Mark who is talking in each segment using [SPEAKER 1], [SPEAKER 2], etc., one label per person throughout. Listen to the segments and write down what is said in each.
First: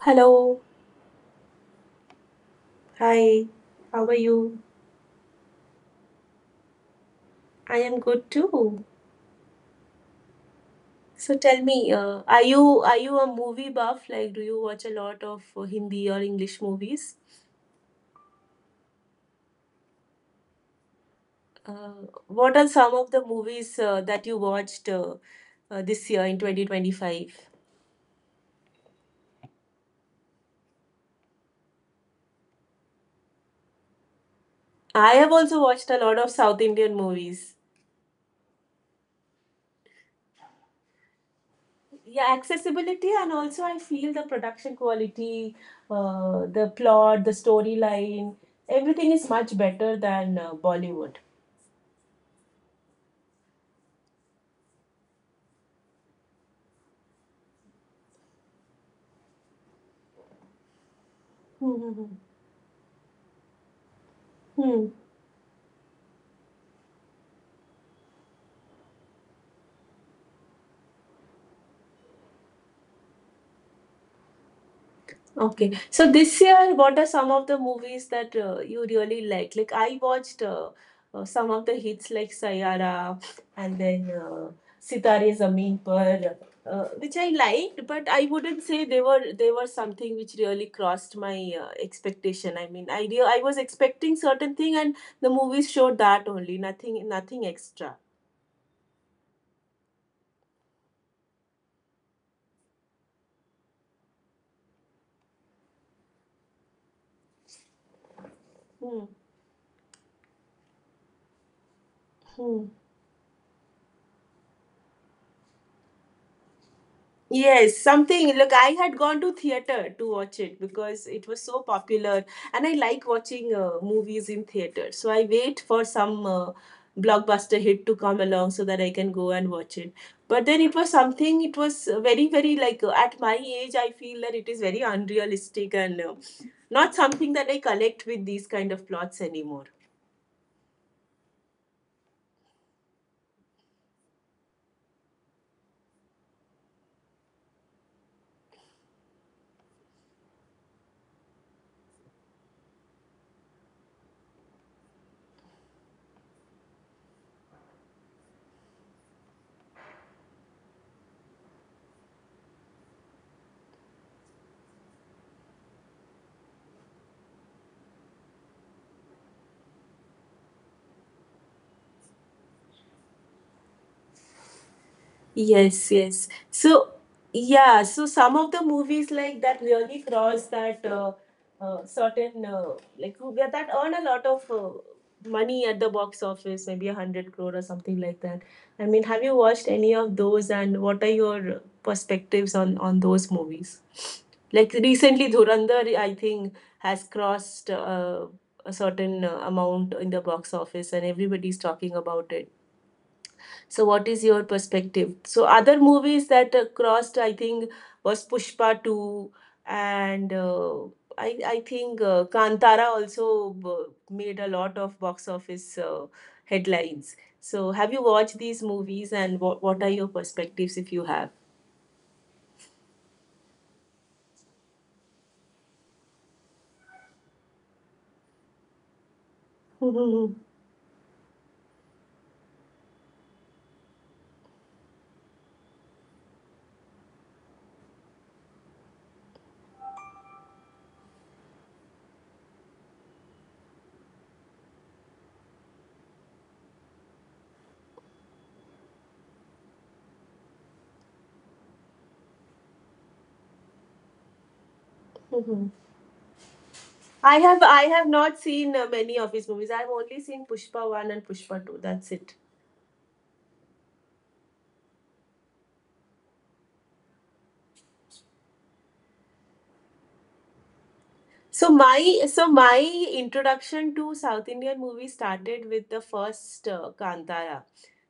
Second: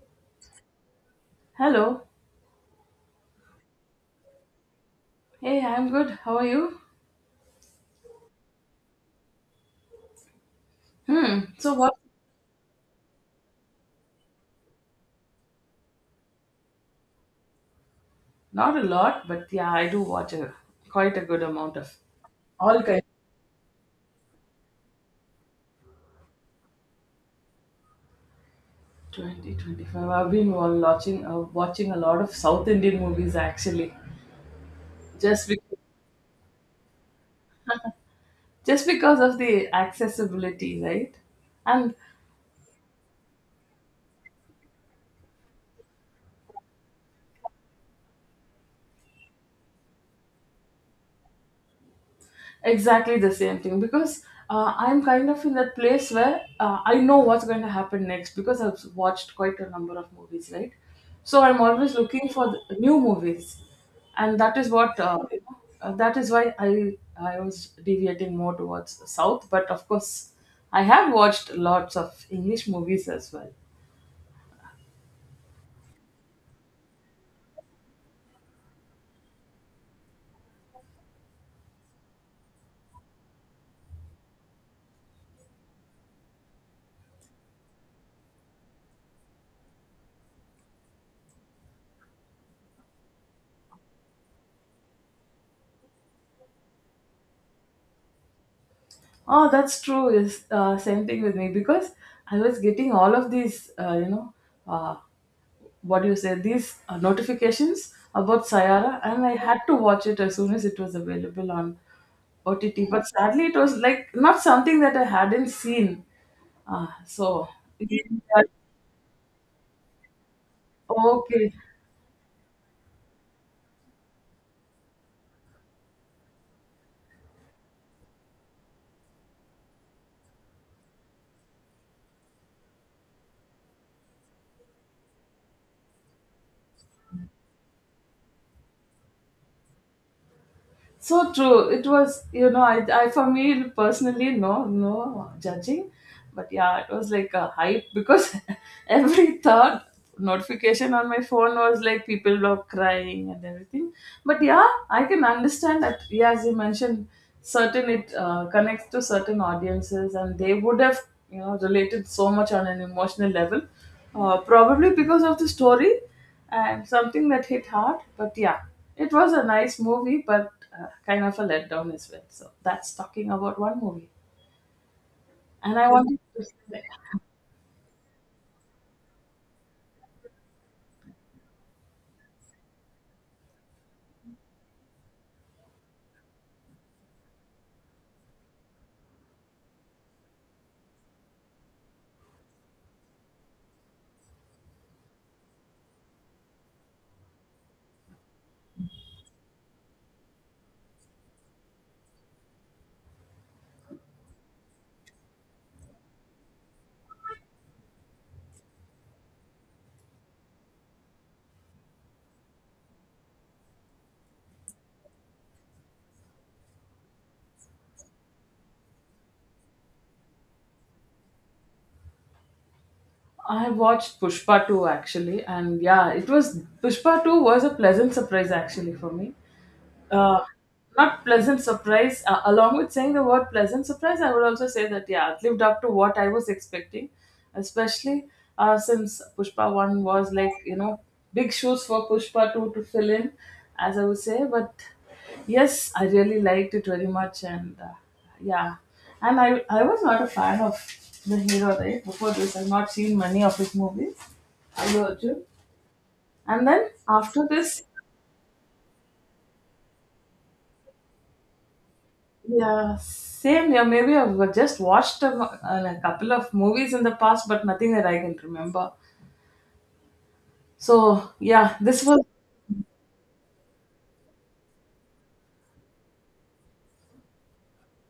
[SPEAKER 1] Hello,
[SPEAKER 2] Hello.
[SPEAKER 1] hi. How are you?
[SPEAKER 2] Hey, I'm good. How are you?
[SPEAKER 1] I am good too. So
[SPEAKER 2] Hmm.
[SPEAKER 1] tell
[SPEAKER 2] So
[SPEAKER 1] me,
[SPEAKER 2] what?
[SPEAKER 1] are you a movie buff? Like, do you watch a lot of Hindi or English movies?
[SPEAKER 2] Not a lot, but yeah, I do watch a quite a good amount
[SPEAKER 1] Uh,
[SPEAKER 2] of
[SPEAKER 1] what are
[SPEAKER 2] all
[SPEAKER 1] some
[SPEAKER 2] kinds.
[SPEAKER 1] of the movies that you watched this year in 2025?
[SPEAKER 2] 2025. I've been watching a lot of South Indian movies, actually,
[SPEAKER 1] I have
[SPEAKER 2] just
[SPEAKER 1] also
[SPEAKER 2] because
[SPEAKER 1] watched a lot of South Indian movies.
[SPEAKER 2] just because of the accessibility, right? And
[SPEAKER 1] Yeah, accessibility and also I feel the production quality, the plot, the storyline, everything is much better than Bollywood.
[SPEAKER 2] exactly the same thing because I'm kind of in that place where I know what's going to happen next because I've watched quite a number of movies, right? So I'm
[SPEAKER 1] Hmm, hmm,
[SPEAKER 2] always
[SPEAKER 1] hmm.
[SPEAKER 2] looking for the new movies, and that is
[SPEAKER 1] Hmm.
[SPEAKER 2] what you know, that is why I was deviating more towards the south. But of course, I have watched lots of English movies as well.
[SPEAKER 1] Okay. So this year, what are some of the movies that you really like? Like I watched some of the hits like Sayara and then Sitare Zameen Par, which I liked, but I wouldn't say they were something which really crossed my expectation. I mean, I was expecting certain thing, and the movies showed that only, nothing extra.
[SPEAKER 2] Oh, that's true. Is same thing with me because I was getting all of these, uh, what do you say these notifications about Sayara,
[SPEAKER 1] Hmm.
[SPEAKER 2] and I had to watch it as soon as it was available on OTT. But sadly, it was like not something that I hadn't seen. So
[SPEAKER 1] Yes, something.
[SPEAKER 2] yeah,
[SPEAKER 1] Look, I had gone to theater to watch it because it was
[SPEAKER 2] okay.
[SPEAKER 1] so popular, and I like watching movies in theater. So I wait for some blockbuster hit to come along so that I can go and watch it. But then it was something. It was very, very like at my age, I feel that it is very unrealistic and not something that I collect with these kind of plots anymore.
[SPEAKER 2] So true. It was, I, for me personally, no, no judging, but yeah, it was like a hype because every third notification on my phone was like people were crying and everything. But yeah, I can understand that. Yeah, as you mentioned, certain it connects to certain audiences, and they would have, related so much on an emotional level, probably because of the story and something that hit hard. But yeah, it was a nice movie, but kind of a letdown as well. So that's talking about one movie. And I
[SPEAKER 1] Yes,
[SPEAKER 2] wanted
[SPEAKER 1] yes.
[SPEAKER 2] to say,
[SPEAKER 1] So, yeah, so some of the movies like that really cross that certain, like, yeah, that earn a lot of money at the box office, maybe a hundred crore or something like that. I mean, have you watched any of those, and what are your perspectives on those movies? Like recently, Dhurandhar, I think, has crossed a certain amount in the box office, and everybody's talking about it, so what is your perspective? So, other movies that crossed, I think, was Pushpa 2, and I think Kantara also made a lot of box office headlines. So, have you watched these movies, and what are your perspectives if you have?
[SPEAKER 2] I watched Pushpa 2, actually, and yeah, it was Pushpa 2 was a pleasant surprise, actually, for me.
[SPEAKER 1] Mhm,
[SPEAKER 2] uh, not pleasant surprise. Along with saying the word pleasant surprise, I would also say that, yeah, it lived up to what I was expecting, especially since Pushpa 1 was like big shoes for Pushpa 2 to fill in, as I would say. But yes, I really liked it very much, and yeah, and I was not a fan of the hero right before this. I've not seen many of his movies. Allu Arjun.
[SPEAKER 1] mhm.
[SPEAKER 2] And then
[SPEAKER 1] I
[SPEAKER 2] after
[SPEAKER 1] have I
[SPEAKER 2] this.
[SPEAKER 1] have not seen many of his movies. I've only seen Pushpa 1 and Pushpa 2. That's it.
[SPEAKER 2] Yeah, same here. Maybe I've just watched a couple of movies in the past, but nothing that I can remember. So,
[SPEAKER 1] So
[SPEAKER 2] yeah,
[SPEAKER 1] my
[SPEAKER 2] this was.
[SPEAKER 1] so my introduction to South Indian movies started with the first Kantara,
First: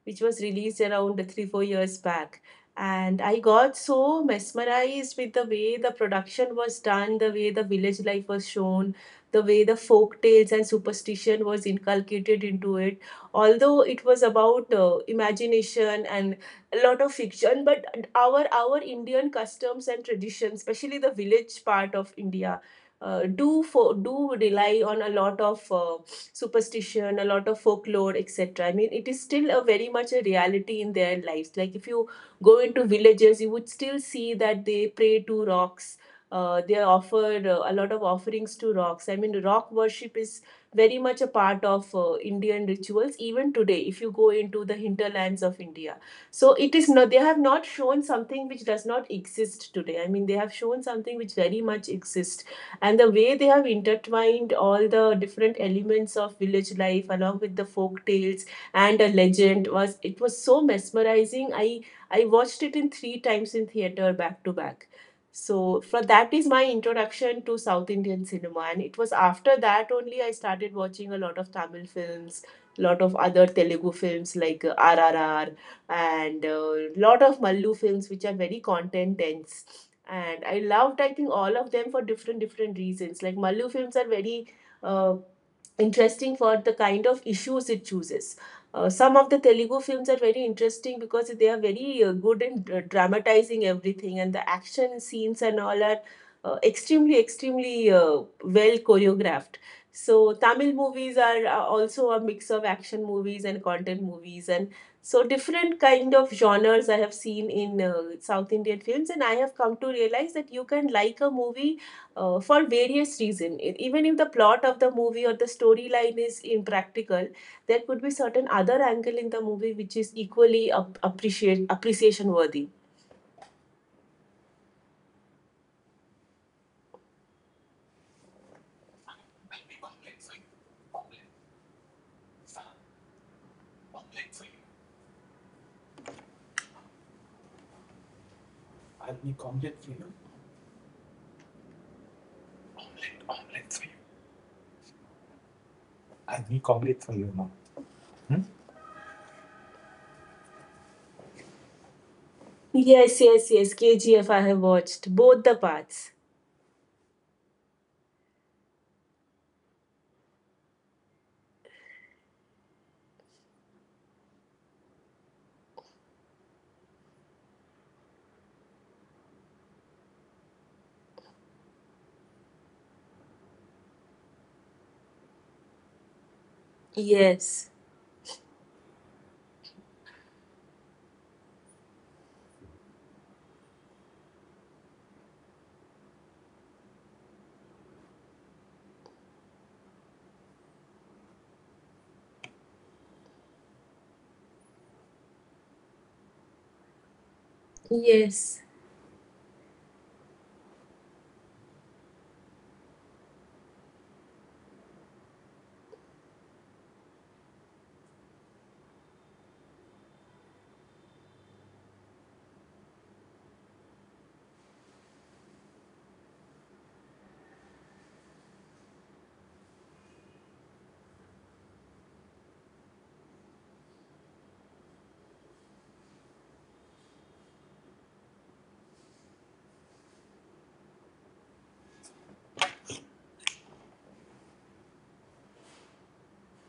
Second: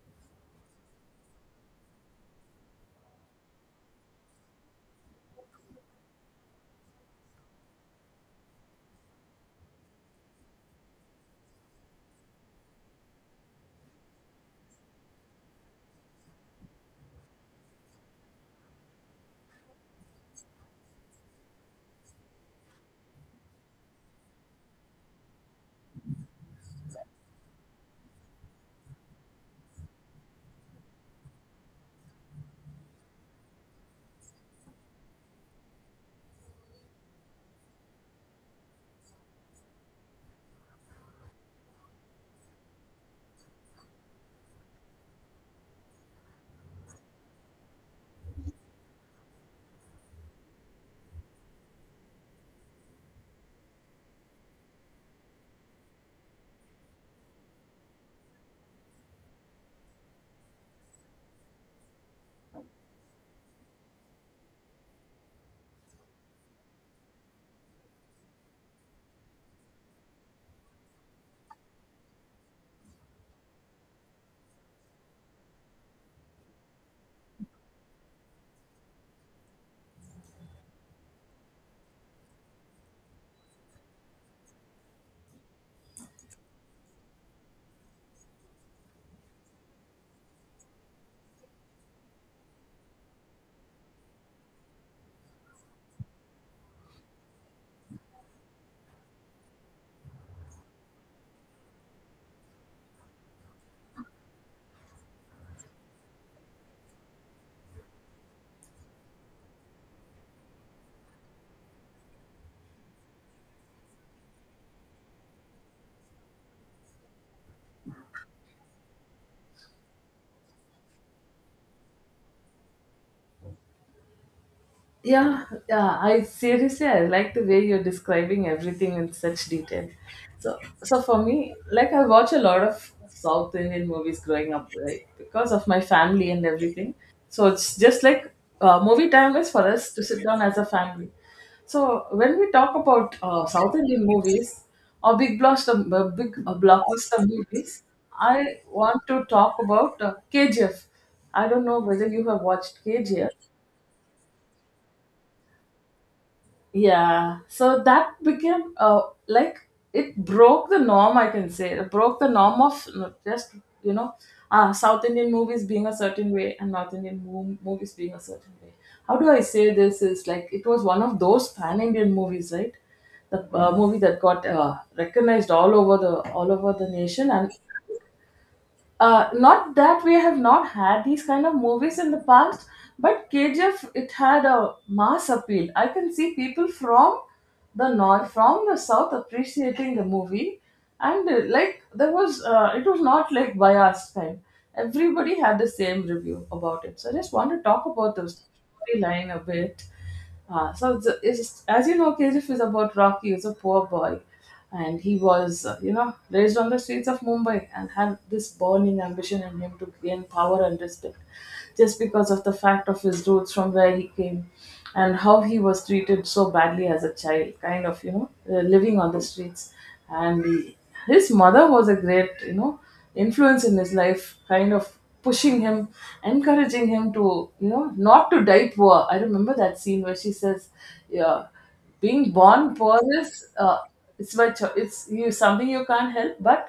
[SPEAKER 1] which was released around 3 4 years back, and I got so mesmerized with the way the production was done, the way the village life was shown, the way the folk tales and superstition was inculcated into it. Although it was about imagination and a lot of fiction, but our Indian customs and traditions, especially the village part of India do rely on a lot of superstition, a lot of folklore, etc. I mean, it is still a very much a reality in their lives. Like if you go into villages, you would still see that they pray to rocks. They offer a lot of offerings to rocks. I mean, rock worship is very much a part of Indian rituals even today. If you go into the hinterlands of India, so it is not. They have not shown something which does not exist today. I mean, they have shown something which very much exists, and the way they have intertwined all the different elements of village life along with the folk tales and a legend, was it was so mesmerizing. I watched it in three times in theater back to back, so for that is my introduction to South Indian cinema, and it was after that only I started watching a lot of Tamil films, lot of other Telugu films like RRR, and a lot of Mallu films which are very content dense, and I loved, I think, all of them for different reasons. Like Malu films are very uh, interesting for the kind of issues it chooses. Some of the Telugu films are very interesting because they are very good in dramatizing everything, and the action scenes and all are extremely, extremely well choreographed. So, Tamil movies are also a mix of action movies and content movies, and so different kind of genres I have seen in South Indian films, and I have come to realize that you can like a movie for various reasons. Even if the plot of the movie or the storyline is impractical, there could be certain other angle in the movie which is equally ap- appreciate appreciation worthy.
[SPEAKER 2] Yeah, yeah. I like the way you're describing everything in such detail. So, for me, like I watch a lot of South Indian movies growing up, right? Because of my family and everything. So it's just like movie time is for us to sit down as a family. So when we talk about South Indian movies or big blockbuster movies, I want to talk about KGF. I don't know whether you have watched
[SPEAKER 1] Yes,
[SPEAKER 2] KGF.
[SPEAKER 1] yes, yes. KGF I have watched both the parts.
[SPEAKER 2] Yeah, so that became like it broke the norm, I can say. It broke the norm of, no, just, you know, South Indian movies being a certain way and North Indian movies being a certain way. How do I say this? Is like it was one of those pan Indian movies, right? The movie that got recognized all over the nation. And
[SPEAKER 1] Yes,
[SPEAKER 2] not that we have not had these kind of movies in the past, but KGF, it had a mass appeal. I can see people from the north, from the south appreciating the movie, and like it was not like biased kind. Everybody had the same review about it. So I just want to talk about the
[SPEAKER 1] yes.
[SPEAKER 2] storyline a bit. So it's, as you know, KGF is about Rocky. He's a poor boy, and he was, raised on the streets of Mumbai and had this burning ambition in him to gain power and respect, just because of the fact of his roots from where he came, and how he was treated so badly as a child, kind of, living on the streets, and his mother was a great, influence in his life, kind of pushing him, encouraging him to, not to die poor. I remember that scene where she says, yeah, being born poor is, it's by cho- it's you something you can't help, but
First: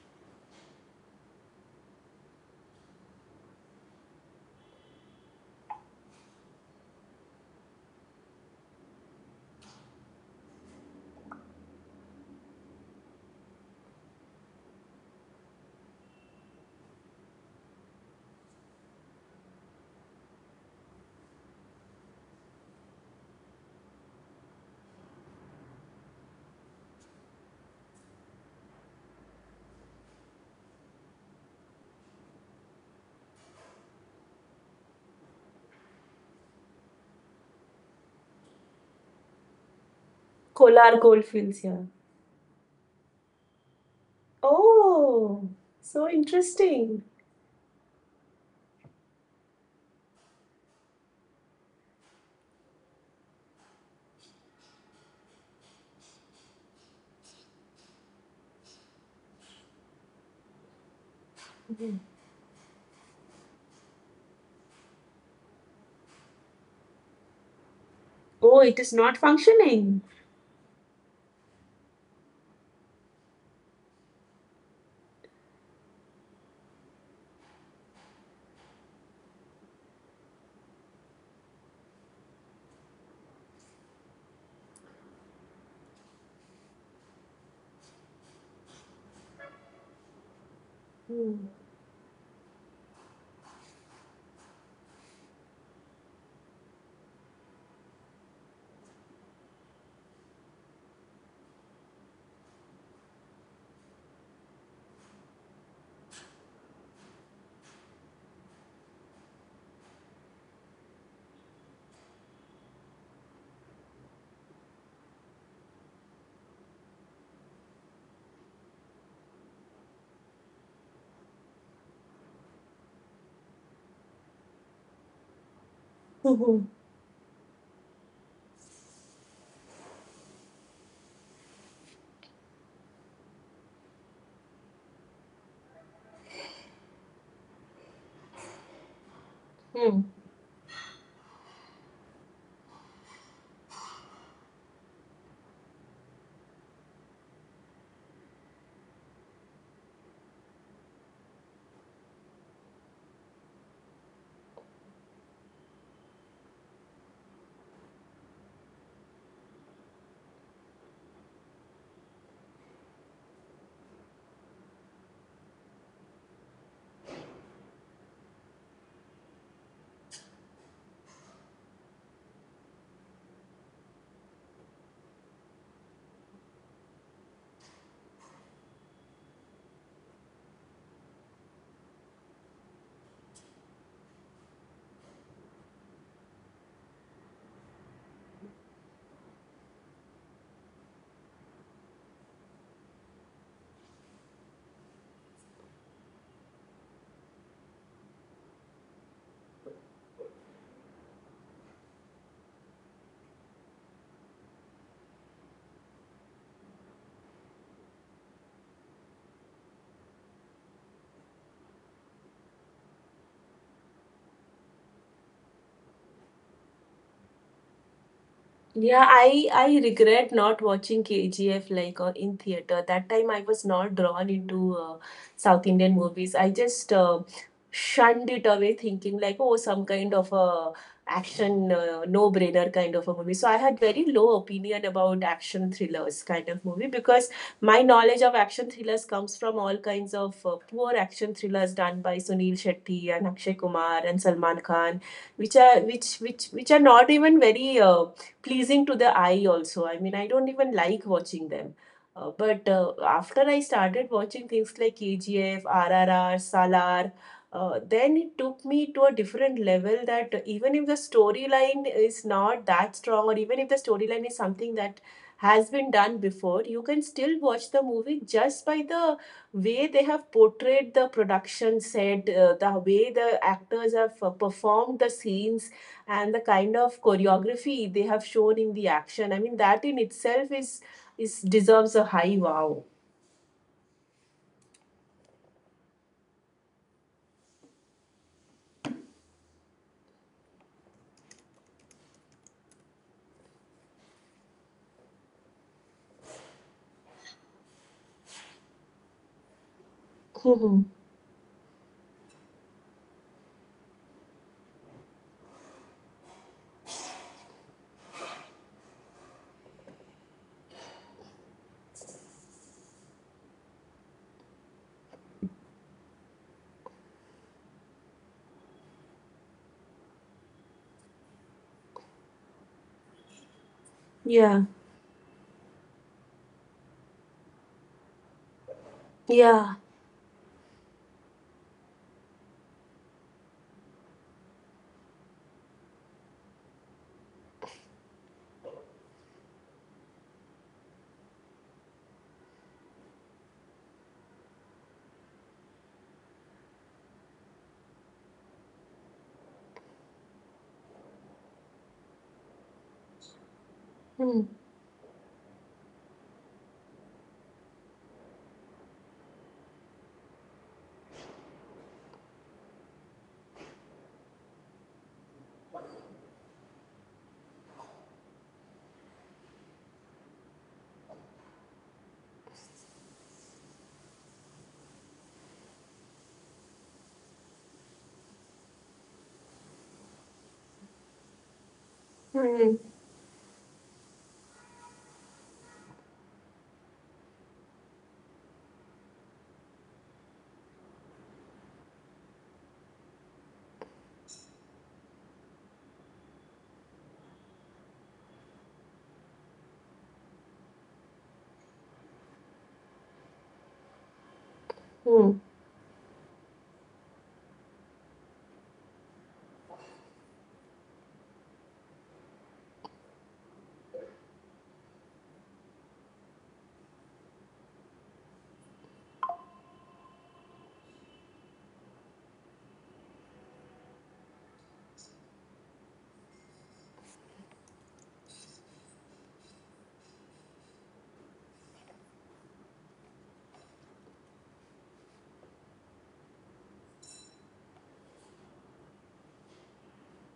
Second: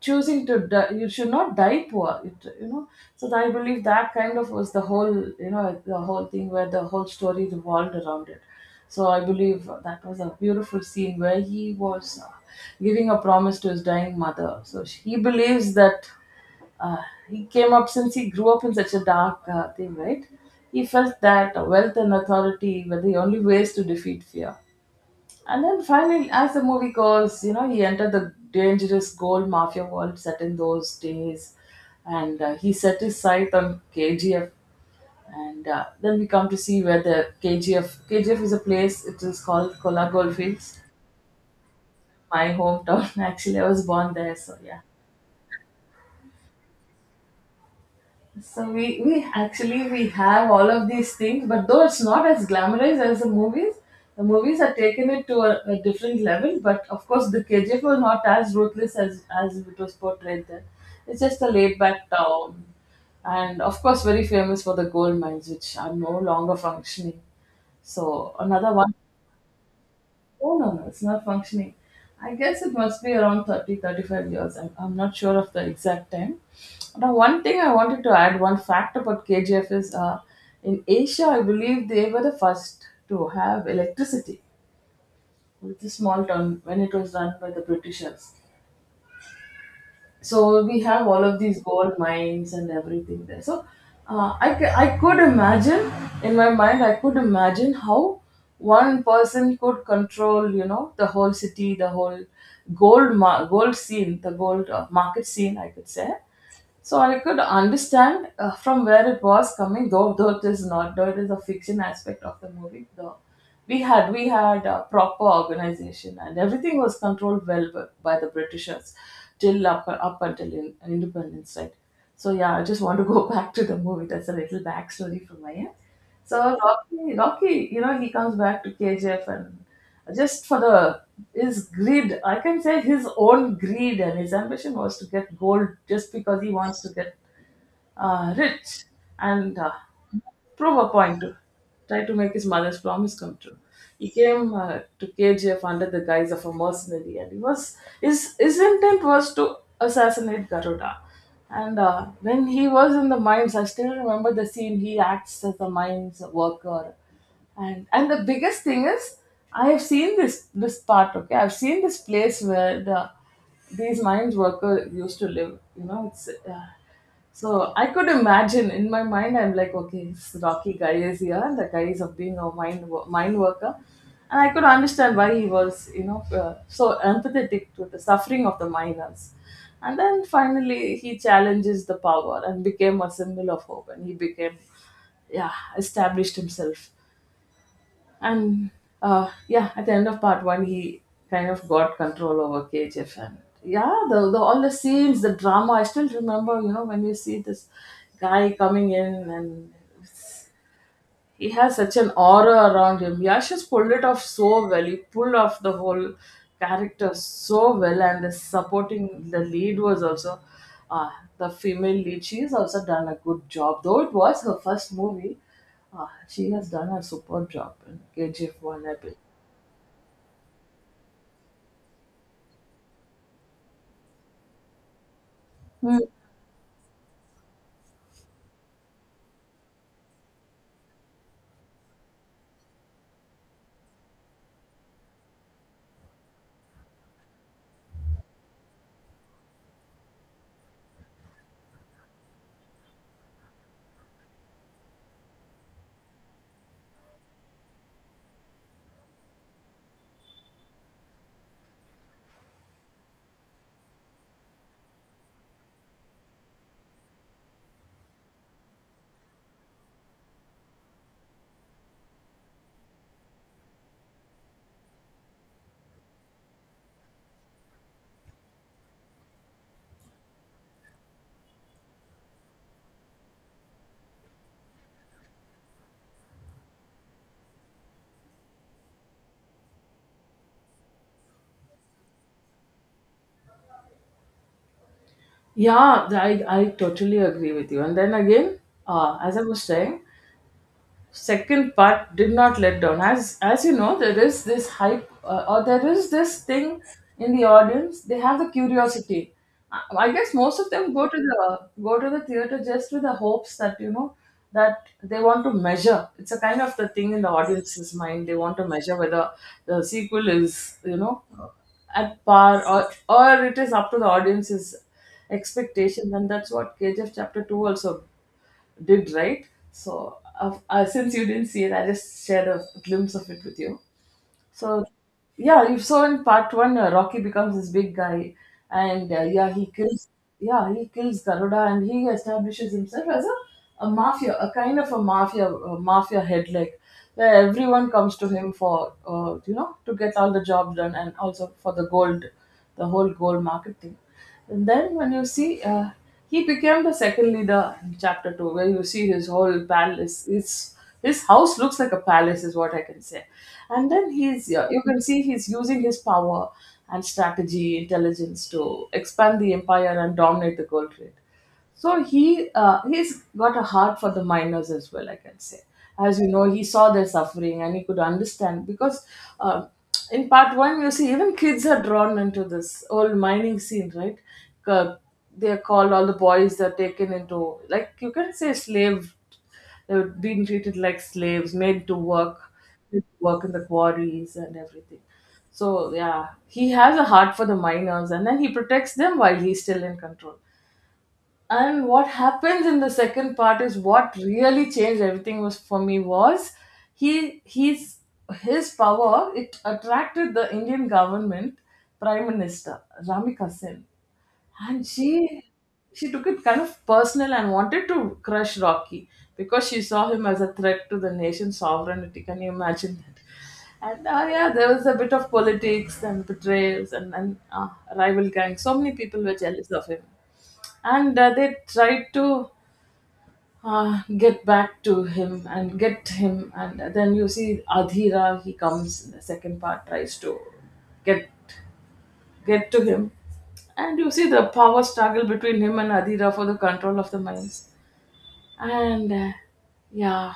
[SPEAKER 2] choosing to die, you should not die poor. So I believe that kind of was the whole thing where the whole story revolved around it. So I believe that was a beautiful scene where he was giving a promise to his dying mother. So he believes that uh, he came up since he grew up in such a dark thing, right? He felt that wealth and authority were the only ways to defeat fear. And then finally, as the movie goes, he entered the dangerous gold mafia world set in those days, and he set his sight on KGF. And then we come to see where the KGF KGF is a place. It is called Kola Goldfields,
[SPEAKER 1] Kolar Goldfields, yeah.
[SPEAKER 2] my hometown. Actually, I was born there, so yeah.
[SPEAKER 1] Oh, so interesting.
[SPEAKER 2] So we have all of these things, but though it's not as glamorous as the movies are taken it to a different level. But of course, the KGF was not as ruthless as it was portrayed there. It's just a laid
[SPEAKER 1] Mhm.
[SPEAKER 2] back town, and of course, very famous for the gold mines, which are no longer functioning. So
[SPEAKER 1] Oh,
[SPEAKER 2] another
[SPEAKER 1] it is
[SPEAKER 2] one.
[SPEAKER 1] not functioning.
[SPEAKER 2] Oh, no, no, it's not functioning. I guess it must be around 30 35 years. I'm not sure of the exact time. Now, one thing I wanted to add, one fact about KGF is in Asia, I believe they were the first to have electricity. It's a small town when it was run by the Britishers, so we have all
[SPEAKER 1] Hmm.
[SPEAKER 2] of these gold mines and everything there. So I could imagine in my mind, I could imagine how one person could control, the whole city, the whole gold scene, the gold market scene, I could say. So I could understand from where it was coming, though it is not, though it is a fiction aspect of the movie. Though we had a proper organization and everything was controlled well by the Britishers till up until independence, right? So yeah, I just want to go back to the movie. That's a little backstory from my end. So
[SPEAKER 1] Hmm.
[SPEAKER 2] Rocky, he comes back to KGF and just for the his greed, I can say his own greed, and his ambition was to get gold just because he wants to get rich and prove a point. Try to make his mother's promise come true. He came to KGF under the guise of a mercenary, and he was his intent was to assassinate Garuda. And when he was in the mines, I still remember the scene. He acts as a mines worker, and the biggest thing is, I have seen this part. Okay, I've seen this place where these mines workers used to live. You know, it's. So I could imagine in my mind, I'm like, okay, this Rocky guy is here. The guy is of being a mind worker, and I could understand why he was, so empathetic to the suffering of the miners. And then finally, he challenges the power and became a symbol of hope, and he became, yeah, established himself. And yeah, at the end of part one, he kind of got control over KGF. And yeah, the all the scenes, the drama. I still remember, when you see this guy coming in, and he has such an aura around him. Yash has pulled it off so well. He pulled off the whole character so well, and the lead was also. Uh, the female lead, she has also done a good job, though it was her first movie. She has done a super job in KGF 1.
[SPEAKER 1] Yeah, I regret not watching KGF like in theater. That time I was not drawn into South Indian
[SPEAKER 2] Mm.
[SPEAKER 1] movies. I just Shunned it away, thinking like, oh, some kind of a action no-brainer kind of a movie. So I had very low opinion about action thrillers kind of movie because my knowledge of action thrillers comes from all kinds of poor action thrillers done by Sunil Shetty and Akshay Kumar and Salman Khan, which which are not even very. Pleasing to the eye also. I mean I don't even like watching them, but after I started watching things like KGF, RRR, Salar, then it took me to a different level, that even if the storyline is not that strong, or even if the storyline is something that has been done before, you can still watch the movie just by the way they have portrayed the production set, the way the actors have performed the scenes, and the kind of choreography they have shown in the action. I mean that in itself is deserves a high wow.
[SPEAKER 2] Yeah, I totally agree with you. And then again, as I was saying, second part did not let down, as you know, there is this hype, or there is this thing in the audience, they have the curiosity. i I guess most of them go to the theater just with the hopes that you know that they want to measure. It's a kind of the thing in the audience's mind. They want to measure whether the sequel is, you know, at par, or it is up to the audience's expectations. And that's what kgf chapter 2 also did, right? So, since you didn't see it, I just shared a glimpse of it with you.
[SPEAKER 1] Yeah,
[SPEAKER 2] So, yeah, you saw in part one, Rocky becomes this big guy, and
[SPEAKER 1] yeah.
[SPEAKER 2] yeah, he kills Garuda, and he establishes himself as a mafia, a kind of a mafia head, like where everyone comes to him for, to get all the jobs done, and also for the gold, the whole gold market thing. And then when you see, he became the second leader in chapter two, where you see his whole palace. His house looks like a palace, is what I can say. And then
[SPEAKER 1] Hmm.
[SPEAKER 2] he's you can see he's using his power and strategy, intelligence to expand the empire and dominate the gold trade. So he's got a heart for the miners as well, I can say. As you know, he saw their suffering and he could understand, because uh, in part one you see even kids are drawn into this old mining scene, right? Uh, They're called, all the boys are taken into, like, you can say slave. They're being treated like slaves,
[SPEAKER 1] Hmm.
[SPEAKER 2] made to work in the quarries and everything. So yeah, he has a heart for the miners, and then he protects them while he's still in control. And what happens in the second part, is what really changed everything, was for me was he he's his power, it attracted the Indian government prime minister, Ramika Kasin, and
[SPEAKER 1] Hmm.
[SPEAKER 2] she took it kind of personal and wanted to crush Rocky because she saw him as a threat to the nation's sovereignty. Can you imagine that? And yeah, there was a bit of politics and betrayals, and rival gangs. So many people were jealous of him, and they tried to get back to him and get him. And then you see Adhira, he comes in the second part, tries to get get to him. And you see the power struggle between him and Adira for the control of the mines. And yeah,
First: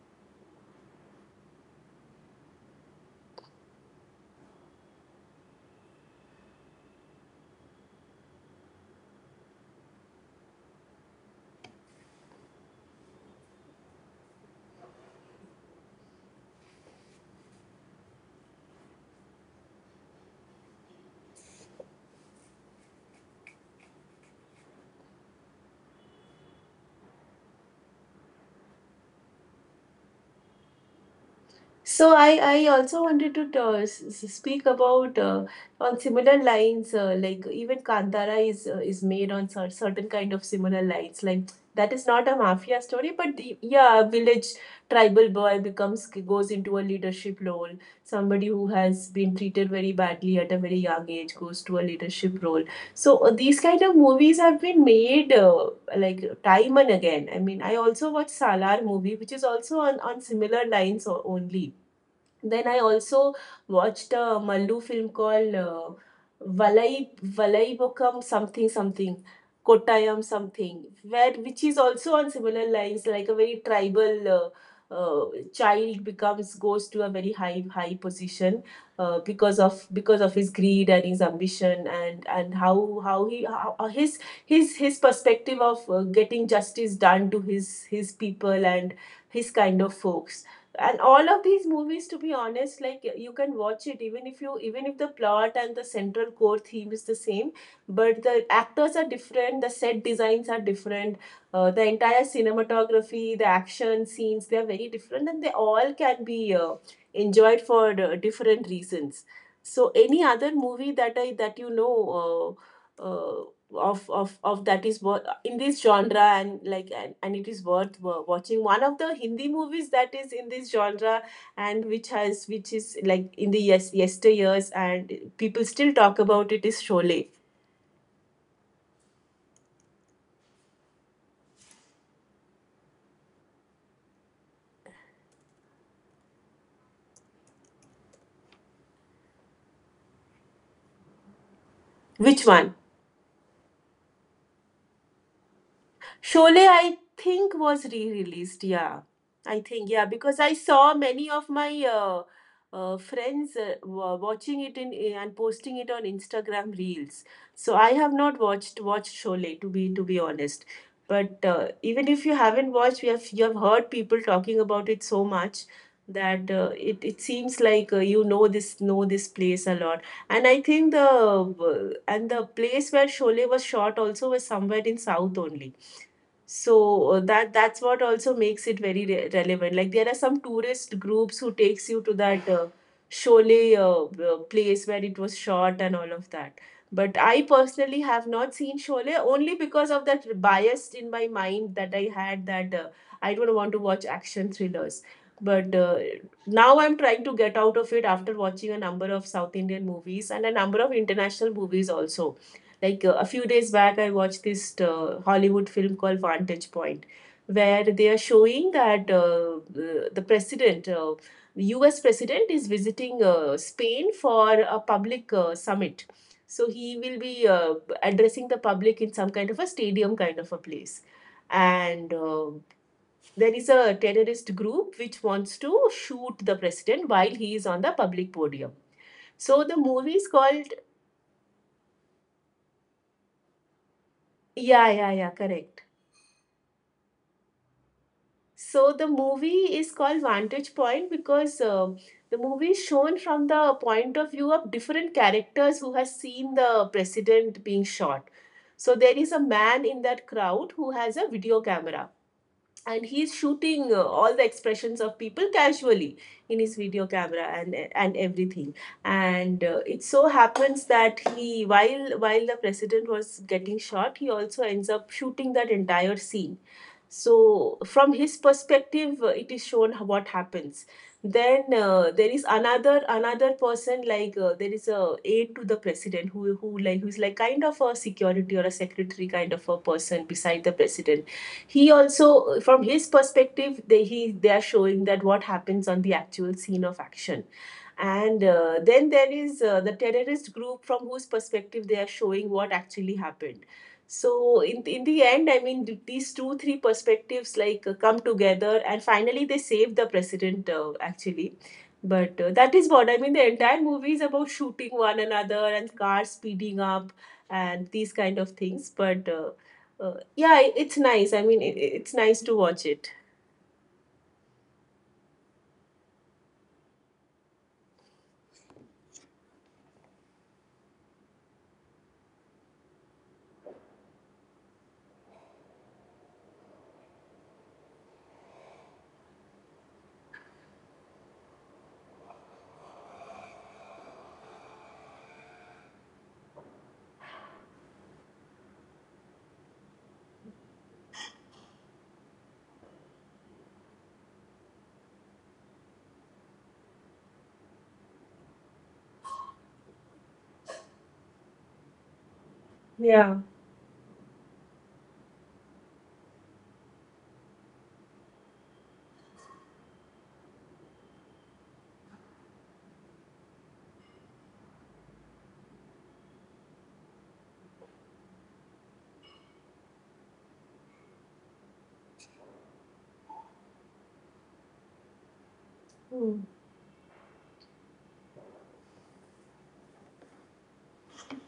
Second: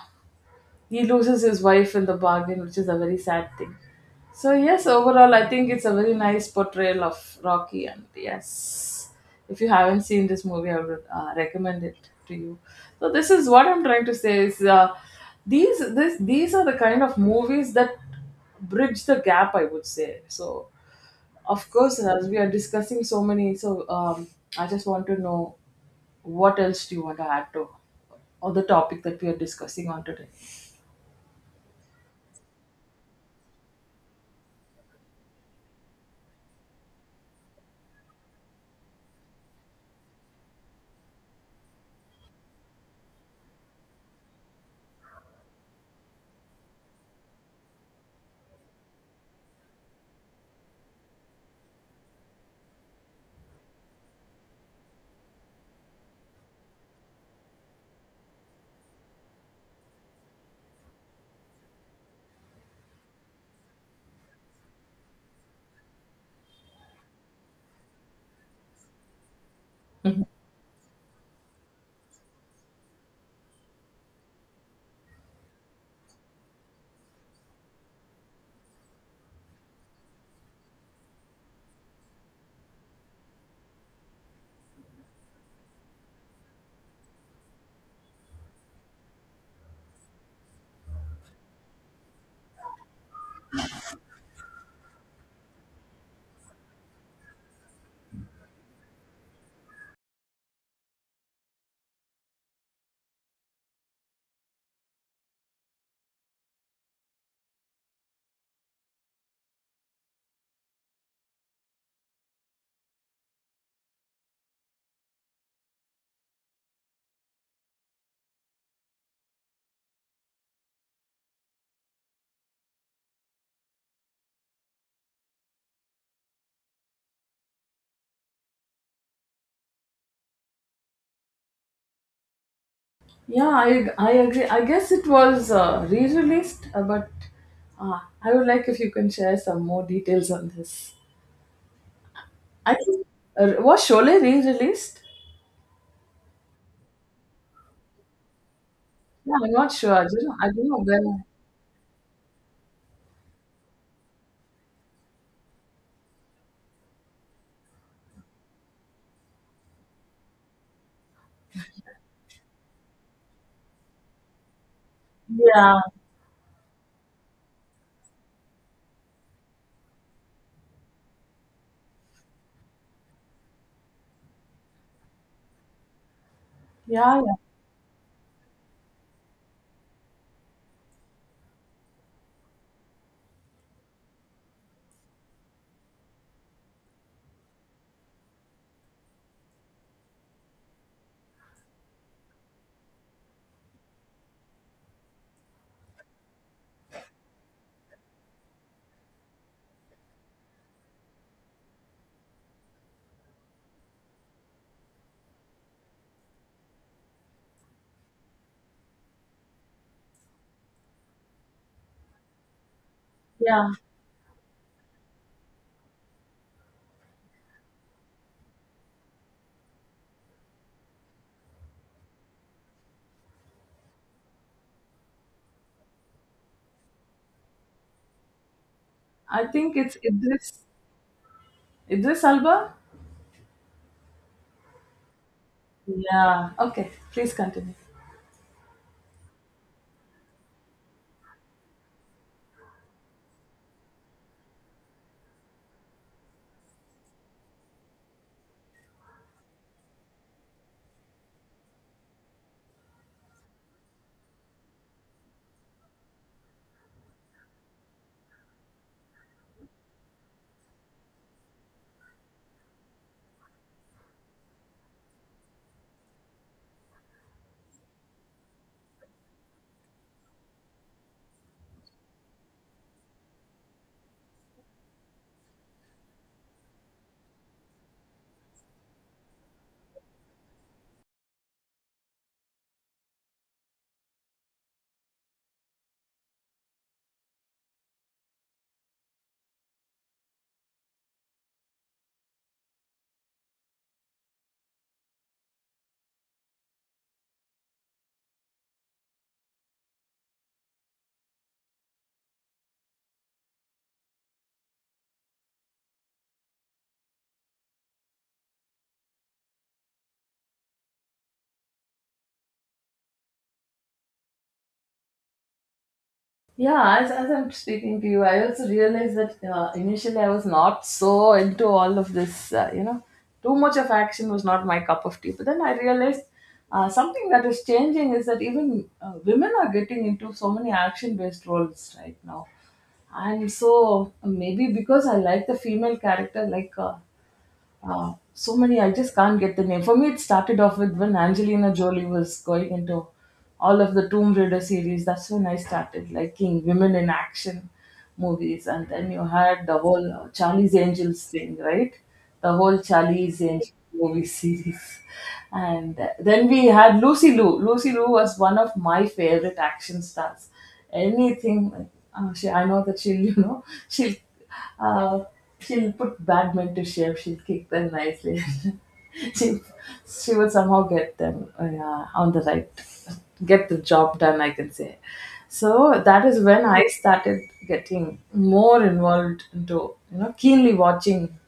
[SPEAKER 2] he loses his wife in the bargain, which is a very sad thing. So yes, overall, I think it's a very nice portrayal of Rocky. And yes, if you haven't seen this movie, I would recommend it to you. So this is what I'm trying to say is, these, this these are the kind of movies that bridge the gap, I would say. So of course, as we are discussing so many, so I just want to know what else do you want to add to, or the topic that we are discussing on today?
[SPEAKER 1] So I also wanted to speak about on similar lines, like even Kantara is made on certain kind of similar lines, like that is not a mafia story, but the, yeah, a village tribal boy becomes goes into a leadership role, somebody who has been treated very badly at a very young age goes to a leadership role. So these kind of movies have been made, like time and again. I mean I also watched Salar movie, which is also on similar lines only. Then I also watched a Mallu film called Valai Valaibokam something something Kottayam
[SPEAKER 2] Mhm.
[SPEAKER 1] something, where which is also on similar lines, like a very tribal child becomes goes to a very high position, because of his greed and his ambition, and how his his perspective of getting justice done to his people and his kind of folks. And all of these movies, to be honest, like you can watch it, even if you even if the plot and the central core theme is the same, but the actors are different, the set designs are different, the entire cinematography, the action scenes, they are very different, and they all can be enjoyed for different reasons. So any other movie that I that you know uh, uh, of that is in this genre, and like and it is worth watching. One of the Hindi movies that is in this genre, and which has which is like in the yesteryears and people still talk about it, is Sholay.
[SPEAKER 2] Yeah, I agree. I guess it was re released, but I would like if you can share some more details on this.
[SPEAKER 1] Which one?
[SPEAKER 2] I think, was Sholay re released?
[SPEAKER 1] Sholay, I think, was re-released. Yeah,
[SPEAKER 2] Yeah, I'm
[SPEAKER 1] I
[SPEAKER 2] not
[SPEAKER 1] think
[SPEAKER 2] sure.
[SPEAKER 1] yeah, because
[SPEAKER 2] I
[SPEAKER 1] I
[SPEAKER 2] don't know
[SPEAKER 1] saw
[SPEAKER 2] when.
[SPEAKER 1] many of my friends watching it in and posting it on Instagram Reels. So I have not watched Sholay, to be honest. But even if you haven't watched, you have heard people talking about it so much
[SPEAKER 2] Yeah,
[SPEAKER 1] that it it seems like you know this place a lot. And I think the place where Sholay was shot also was somewhere in South only, so
[SPEAKER 2] yeah, yeah,
[SPEAKER 1] that's what also makes it very relevant. Like, there are some tourist groups who takes you to that Sholay place where it was shot and all of that. But I personally have not seen Sholay only because of that bias in my mind that I had, that I don't want to watch action thrillers. But Now I'm trying to get out of it after watching a number of South Indian movies and a number of international movies also, like a few days back, I watched this Hollywood film called Vantage Point, where they are showing that the president, the US president, is visiting
[SPEAKER 2] yeah.
[SPEAKER 1] Spain for a public summit. So he will be addressing the public in some kind of a stadium kind of a place. And There is a terrorist group which wants to shoot the president while he is on the public podium.
[SPEAKER 2] I
[SPEAKER 1] So the
[SPEAKER 2] think it's
[SPEAKER 1] movie is
[SPEAKER 2] Idris,
[SPEAKER 1] called,
[SPEAKER 2] Idris Alba.
[SPEAKER 1] yeah, yeah, yeah, correct.
[SPEAKER 2] Yeah, okay, please continue.
[SPEAKER 1] So the movie is called Vantage Point because the movie is shown from the point of view of different characters who has seen the president being shot. So there is a man in that crowd who has a video camera, and he's shooting all the expressions of people casually in his video camera and everything. And it so happens that he while the president was getting shot, he also ends up shooting that entire scene. So from his perspective, it is shown what happens. Then there is another person, like, there is a aide to the president, who's like kind of a security or a secretary kind of a person beside the president. He also, from his perspective, they are showing that what happens on the actual scene of action. And then there is the terrorist group, from whose perspective they are showing what actually happened. So in the end, I mean, these two three perspectives, like, come together, and finally they save the president, actually. But That is what, I mean, the entire movie is about shooting one another and cars speeding up and these kind of things. But Yeah, it's nice. I mean, it's nice to watch it.
[SPEAKER 2] Yeah, as I'm speaking to you, I also realized that initially I was not so into all of this, you know, too much of action was not my cup of tea. But then I realized something that is changing is that even women are getting into so many action based roles right now. And so maybe because I like the female character, like, so many, I just can't get the name. For me, it started off with when Angelina Jolie was going into all of the Tomb Raider series. That's when I started liking women in action movies. And then you had the whole Charlie's Angels thing, right? The whole
[SPEAKER 1] Yeah.
[SPEAKER 2] Charlie's Angels movie series. And then we had Lucy Liu. Lucy Liu was one of my favorite action stars. Anything, she, I know that she'll, you know, uh, she'll put bad men to shame. She'll kick them nicely. she she will somehow get them, yeah, on the right, get the job done, I can say. So that is
[SPEAKER 1] Mm.
[SPEAKER 2] when I started getting more involved into, you know, keenly watching,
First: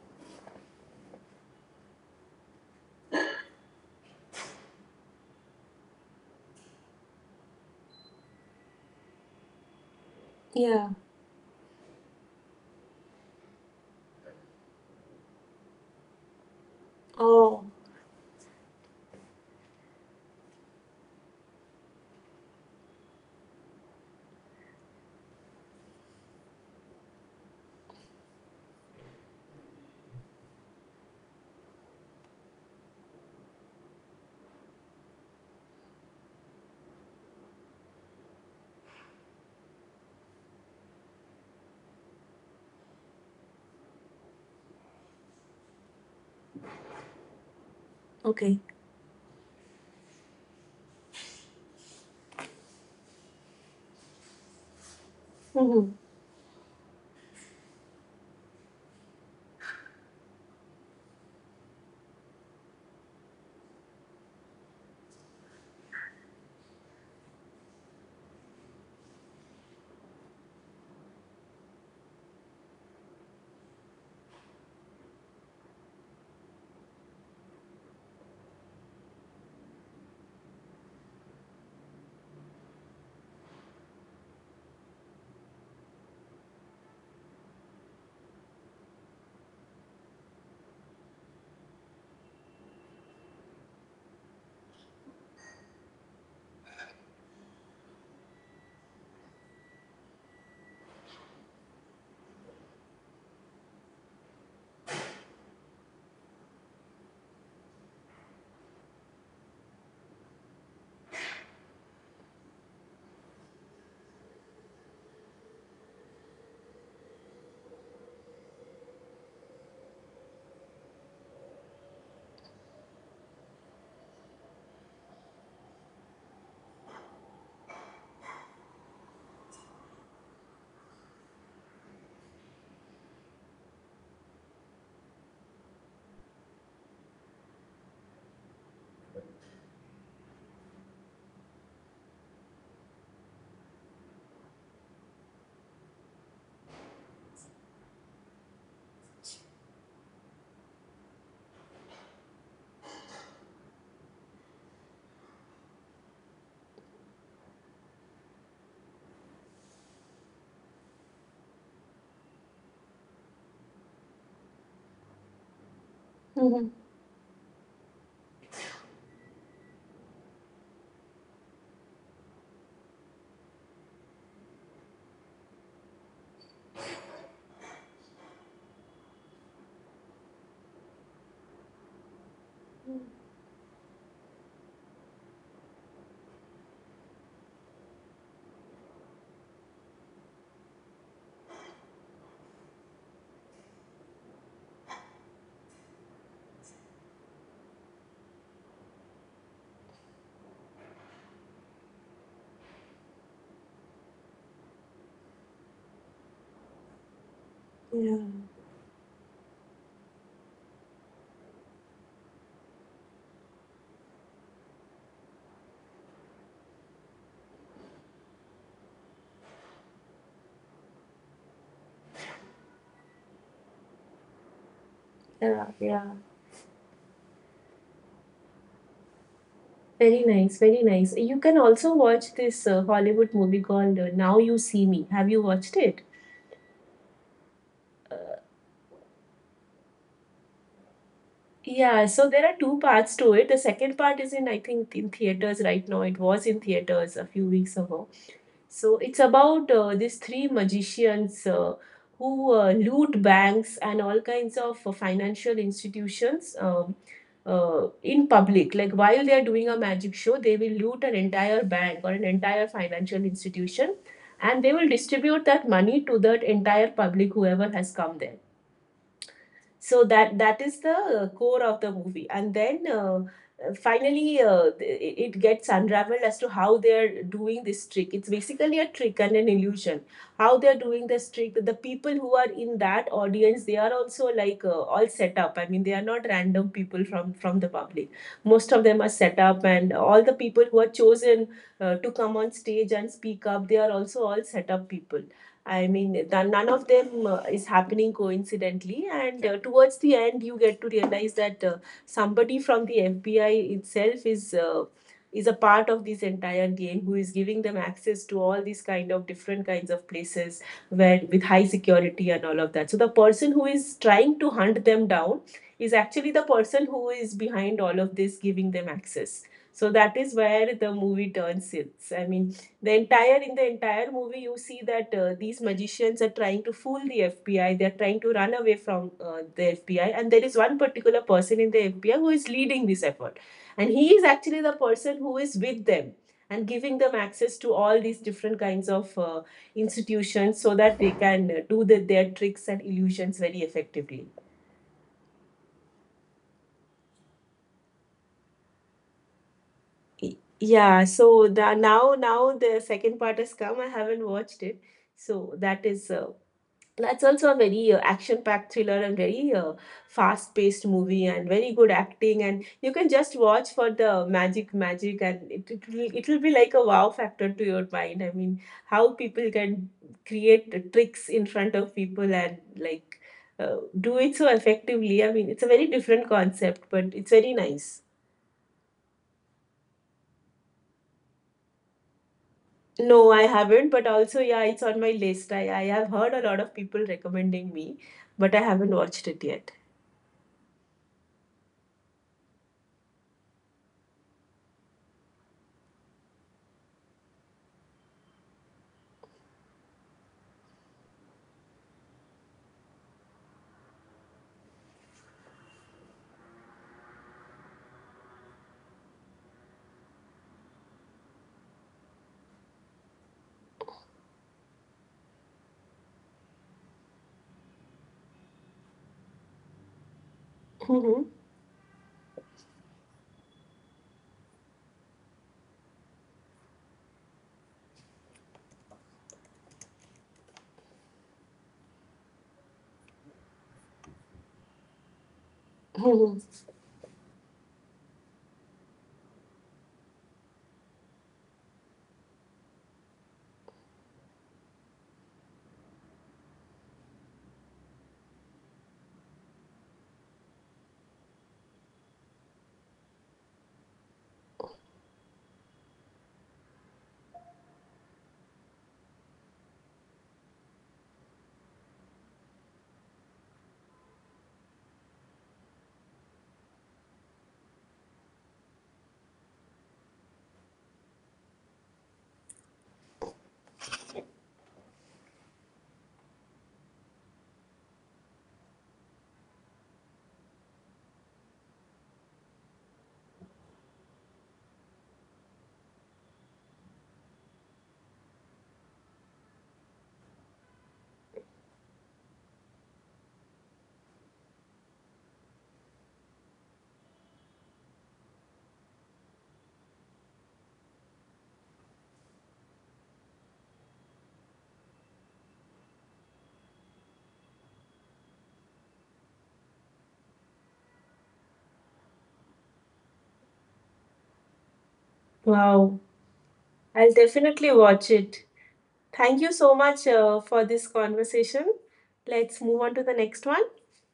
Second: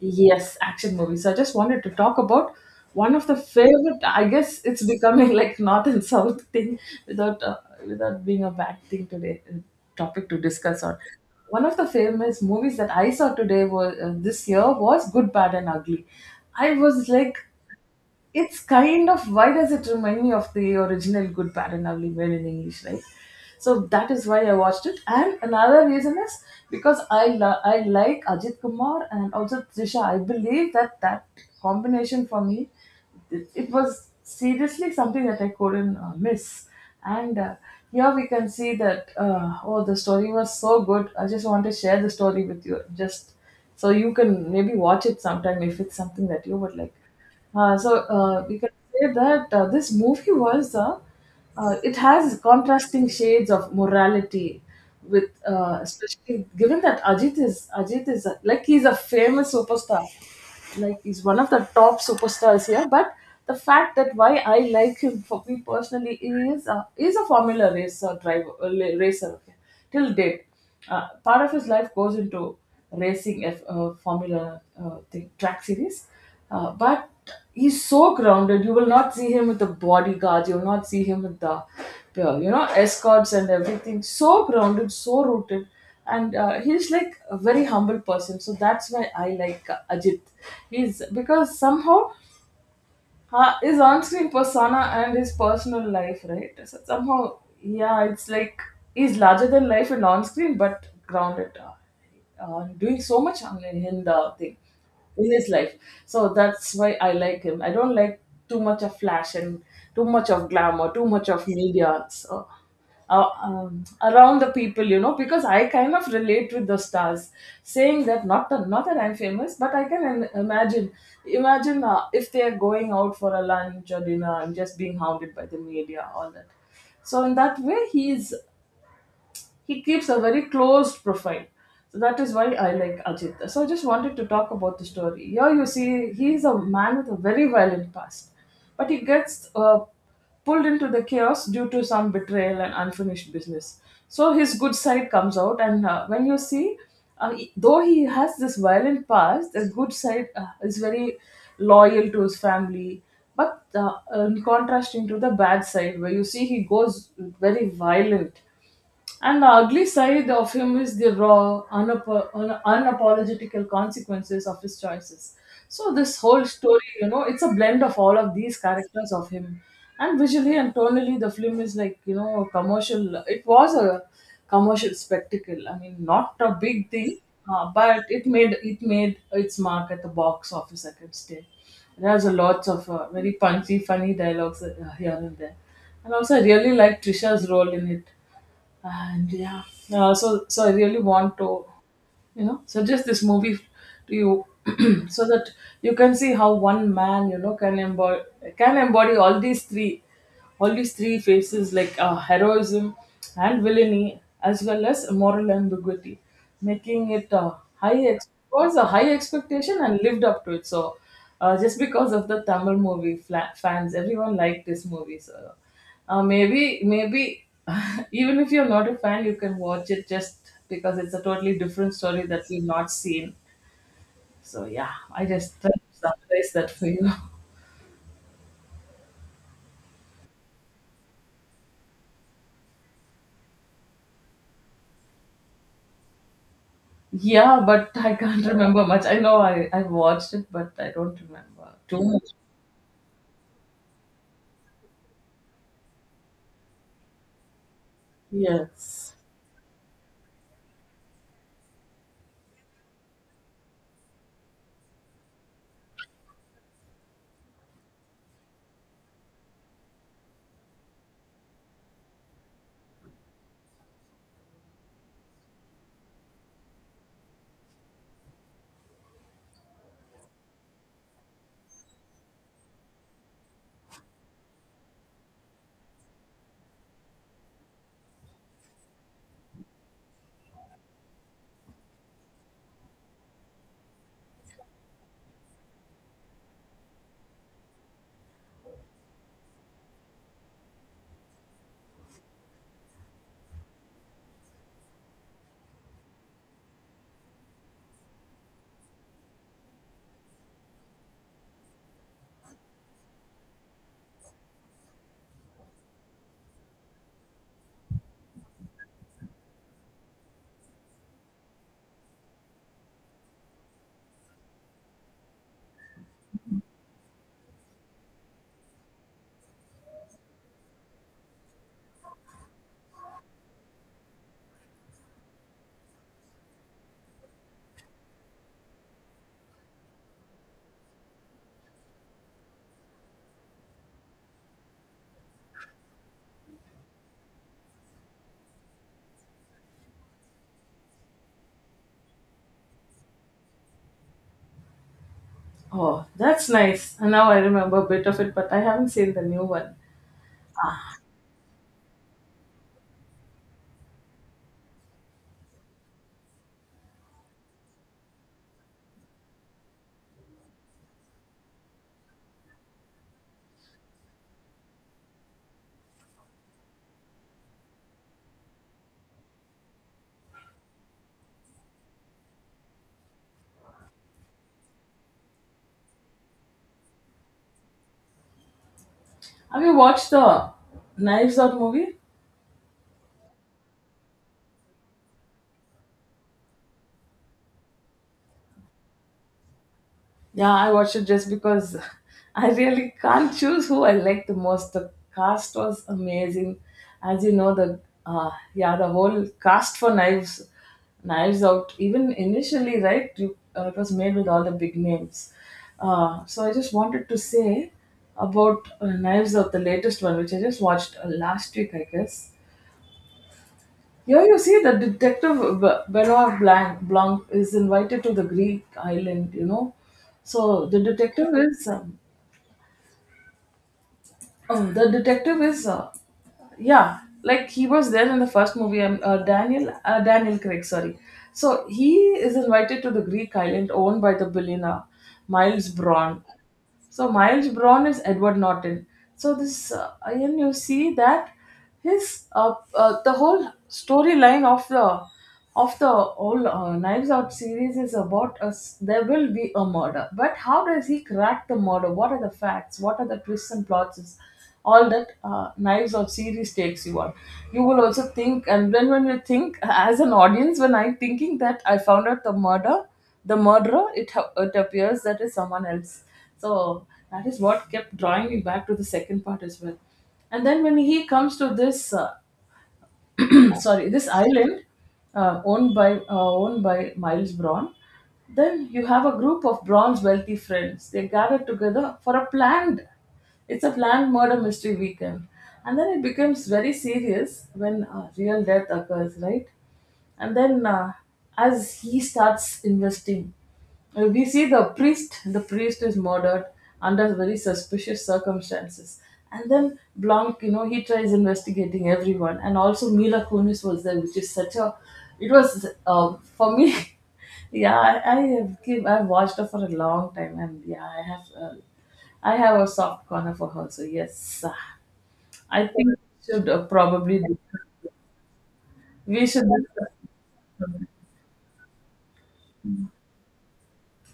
[SPEAKER 2] yes, action movies. So I just wanted to talk about one of the favorite. I guess it's becoming like north and south thing without without being a bad thing today, topic to discuss
[SPEAKER 1] Yeah.
[SPEAKER 2] on. One of the famous movies that I saw today was, this year, was Good, Bad, and Ugly. I was like,
[SPEAKER 1] Oh,
[SPEAKER 2] it's kind of, why does it remind me of the original Good, Bad, and Ugly Men in English, right? So that is why I watched it. And another reason is because I like Ajit Kumar and also Trisha. I believe that that combination for me, it was seriously something that I couldn't miss. And here we can see that, oh, the story was so good. I just want to share the story with you, just so you can maybe watch it sometime if it's something that you would like.
[SPEAKER 1] okay.
[SPEAKER 2] You can say that this movie was, it has contrasting shades of morality with,
[SPEAKER 1] Mm-hmm.
[SPEAKER 2] especially given that Ajit is a- like he's a famous superstar, like he's one of the top superstars here. But the fact that why I like him, for me personally, is, is a formula racer driver, racer, okay? Till date, part of his life goes into racing F, formula, thing, track series, but he's so grounded. You will not see him with the bodyguards. You will not see him with the, you know, escorts and everything. So grounded, so rooted. And he's like a very humble person. So that's why I like Ajit. He's, because somehow his on-screen persona and his personal life, right? So somehow, yeah, it's like he's larger than life and on-screen, but grounded, doing so much on in the thing in his life. So that's why I like him. I don't like too much of flash and too much of glamour, too much of media. So, around the people, you know, because I kind of relate with the stars, saying that, not that, not that I'm famous, but I can im- imagine imagine if they are going out for a lunch or dinner, I'm just being hounded by the media, all that. So in that way, he keeps a very closed profile. So that is why I like Ajit. So I just wanted to talk about the story. Here you see he is a man with a very violent past, but he gets pulled into the chaos due to some betrayal and unfinished business. So his good side comes out, and when you see, though he has this violent past, the good side is very loyal to his family. But in contrast, into the bad side, where you see he goes very violent, and the ugly side of him is the raw, unapologetical consequences of his choices. So this whole
[SPEAKER 1] Mm-hmm.
[SPEAKER 2] story, you know, it's a blend of all of these characters of him. And visually and tonally, the film is like, you know, a commercial. It was a commercial spectacle. I mean, not a big thing, but it made its mark at the box office, I can say. There's a lots of very punchy, funny dialogues, here and there. And also, I really like Trisha's role in it. And yeah, I really want to, you know, suggest this movie to you. So that you can see how one man, you know, can embody all these three, faces, like, heroism and villainy as well as moral ambiguity, making it
[SPEAKER 1] Yeah.
[SPEAKER 2] was a high expectation and lived up to it. So just because of the tamil movie fans, everyone liked this movie. So maybe, even if you're not a fan, you can watch it just because it's a totally different story that you've not seen. So yeah, I just
[SPEAKER 1] Yeah.
[SPEAKER 2] tried to
[SPEAKER 1] Yeah.
[SPEAKER 2] summarize that for you.
[SPEAKER 1] Very nice. Very nice. You can also watch this Hollywood movie called Now You See Me. Have you watched it?
[SPEAKER 2] Yeah, but I can't remember much. I know I watched it, but I don't remember too
[SPEAKER 1] Yeah, so
[SPEAKER 2] much.
[SPEAKER 1] there are two parts to it. The second part is in, I think, in theaters right now. It was in theaters a few weeks ago. So
[SPEAKER 2] Yes.
[SPEAKER 1] it's about these three magicians who loot banks and all kinds of financial institutions, in public. Like, while they are doing a magic show, they will loot an entire bank or an entire financial institution, and they will distribute that money to that entire public, whoever has come there. So that that is the core of the movie. And then finally, it gets unraveled as to how they're doing this trick. It's basically a trick and an illusion. How they're doing this trick: the people who are in that audience, they are also, like, all set up. I mean, they are not random people from the public. Most of them are set up, and all the people who are chosen to come on stage and speak up, they are also all set up people. I mean, none of them is happening coincidentally. And towards the end, you get to realize that somebody from the FBI itself is, is a part of this entire game, who is giving them access to all these kind of different kinds of places where with high security and all of that. So the person who is trying to hunt them down is actually the person who is behind all of this, giving them access. So that is where the movie turns its. I mean, the entire, in the entire movie, you see that these magicians are trying to fool the FBI. They're trying to run away from the FBI, and there is one particular person in the FBI who is leading this effort, and he is actually the person who is with them and giving them access to all these different kinds of institutions so that they can do their tricks and illusions very effectively.
[SPEAKER 2] Oh, that's nice. And now I remember a bit of it, but I haven't seen the new one.
[SPEAKER 1] Yeah so the, now now the second part has come. I haven't watched it. So that is that's also a very action-packed thriller and very fast-paced movie and very good acting, and you can just watch for the magic and it will be like a wow factor to your mind. I mean, how people can create tricks in front of people and like, uh, do it so effectively. I mean, it's a very different concept, but it's very nice.
[SPEAKER 2] Have you watched the Knives Out movie?
[SPEAKER 1] No, I haven't, but also, yeah, it's on my list. I have heard a lot of people recommending me, but I haven't watched it yet.
[SPEAKER 2] Yeah, I watched it just because I really can't choose who I like the most. The cast was amazing. As you know, the, yeah, the whole cast for Knives, Knives Out. Even initially, right? You, it was made with all the big names. So I just wanted to say about Knives Out, the latest one, which I just watched last week, I guess. Here you see that Benoit Blanc, Blanc is invited to the Greek island, you know. So the
[SPEAKER 1] Hmm.
[SPEAKER 2] detective is, oh, the detective is, yeah, like he was there in the first movie, Daniel Craig, sorry. So he is invited to the Greek island owned by the billionaire Miles Braun. So Miles Braun is Edward Norton. So this, and you see that his the whole storyline of the whole Knives Out series is about us. There will be a murder, but how does he crack the murder? What are the facts? What are the twists and plots? Is all that Knives Out series takes you on. You will also think, and then when you think as an audience, when I'm thinking that I found out the murderer, it appears that is someone else. So that is what kept drawing me back to the second part as well. And then when he comes to this, sorry, this island, owned by Miles Braun, then you have a group of Braun's wealthy friends. They gather together for a planned, it's a planned murder mystery weekend. And then it becomes very serious when real death occurs, right? And then, as he starts investing, we see the priest is murdered under very suspicious circumstances. And then Blanc, you know, he tries investigating everyone. And also Mila Kunis was there, which is such a, it was, for me, yeah, I have give, I've watched her for a long time. And yeah, I have a soft corner for her. So yes, I think we
[SPEAKER 1] Wow,
[SPEAKER 2] should
[SPEAKER 1] I'll
[SPEAKER 2] probably
[SPEAKER 1] definitely watch it.
[SPEAKER 2] we
[SPEAKER 1] Thank
[SPEAKER 2] should
[SPEAKER 1] you so much for this conversation. Let's move on to the next one.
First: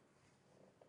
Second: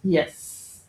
[SPEAKER 2] yes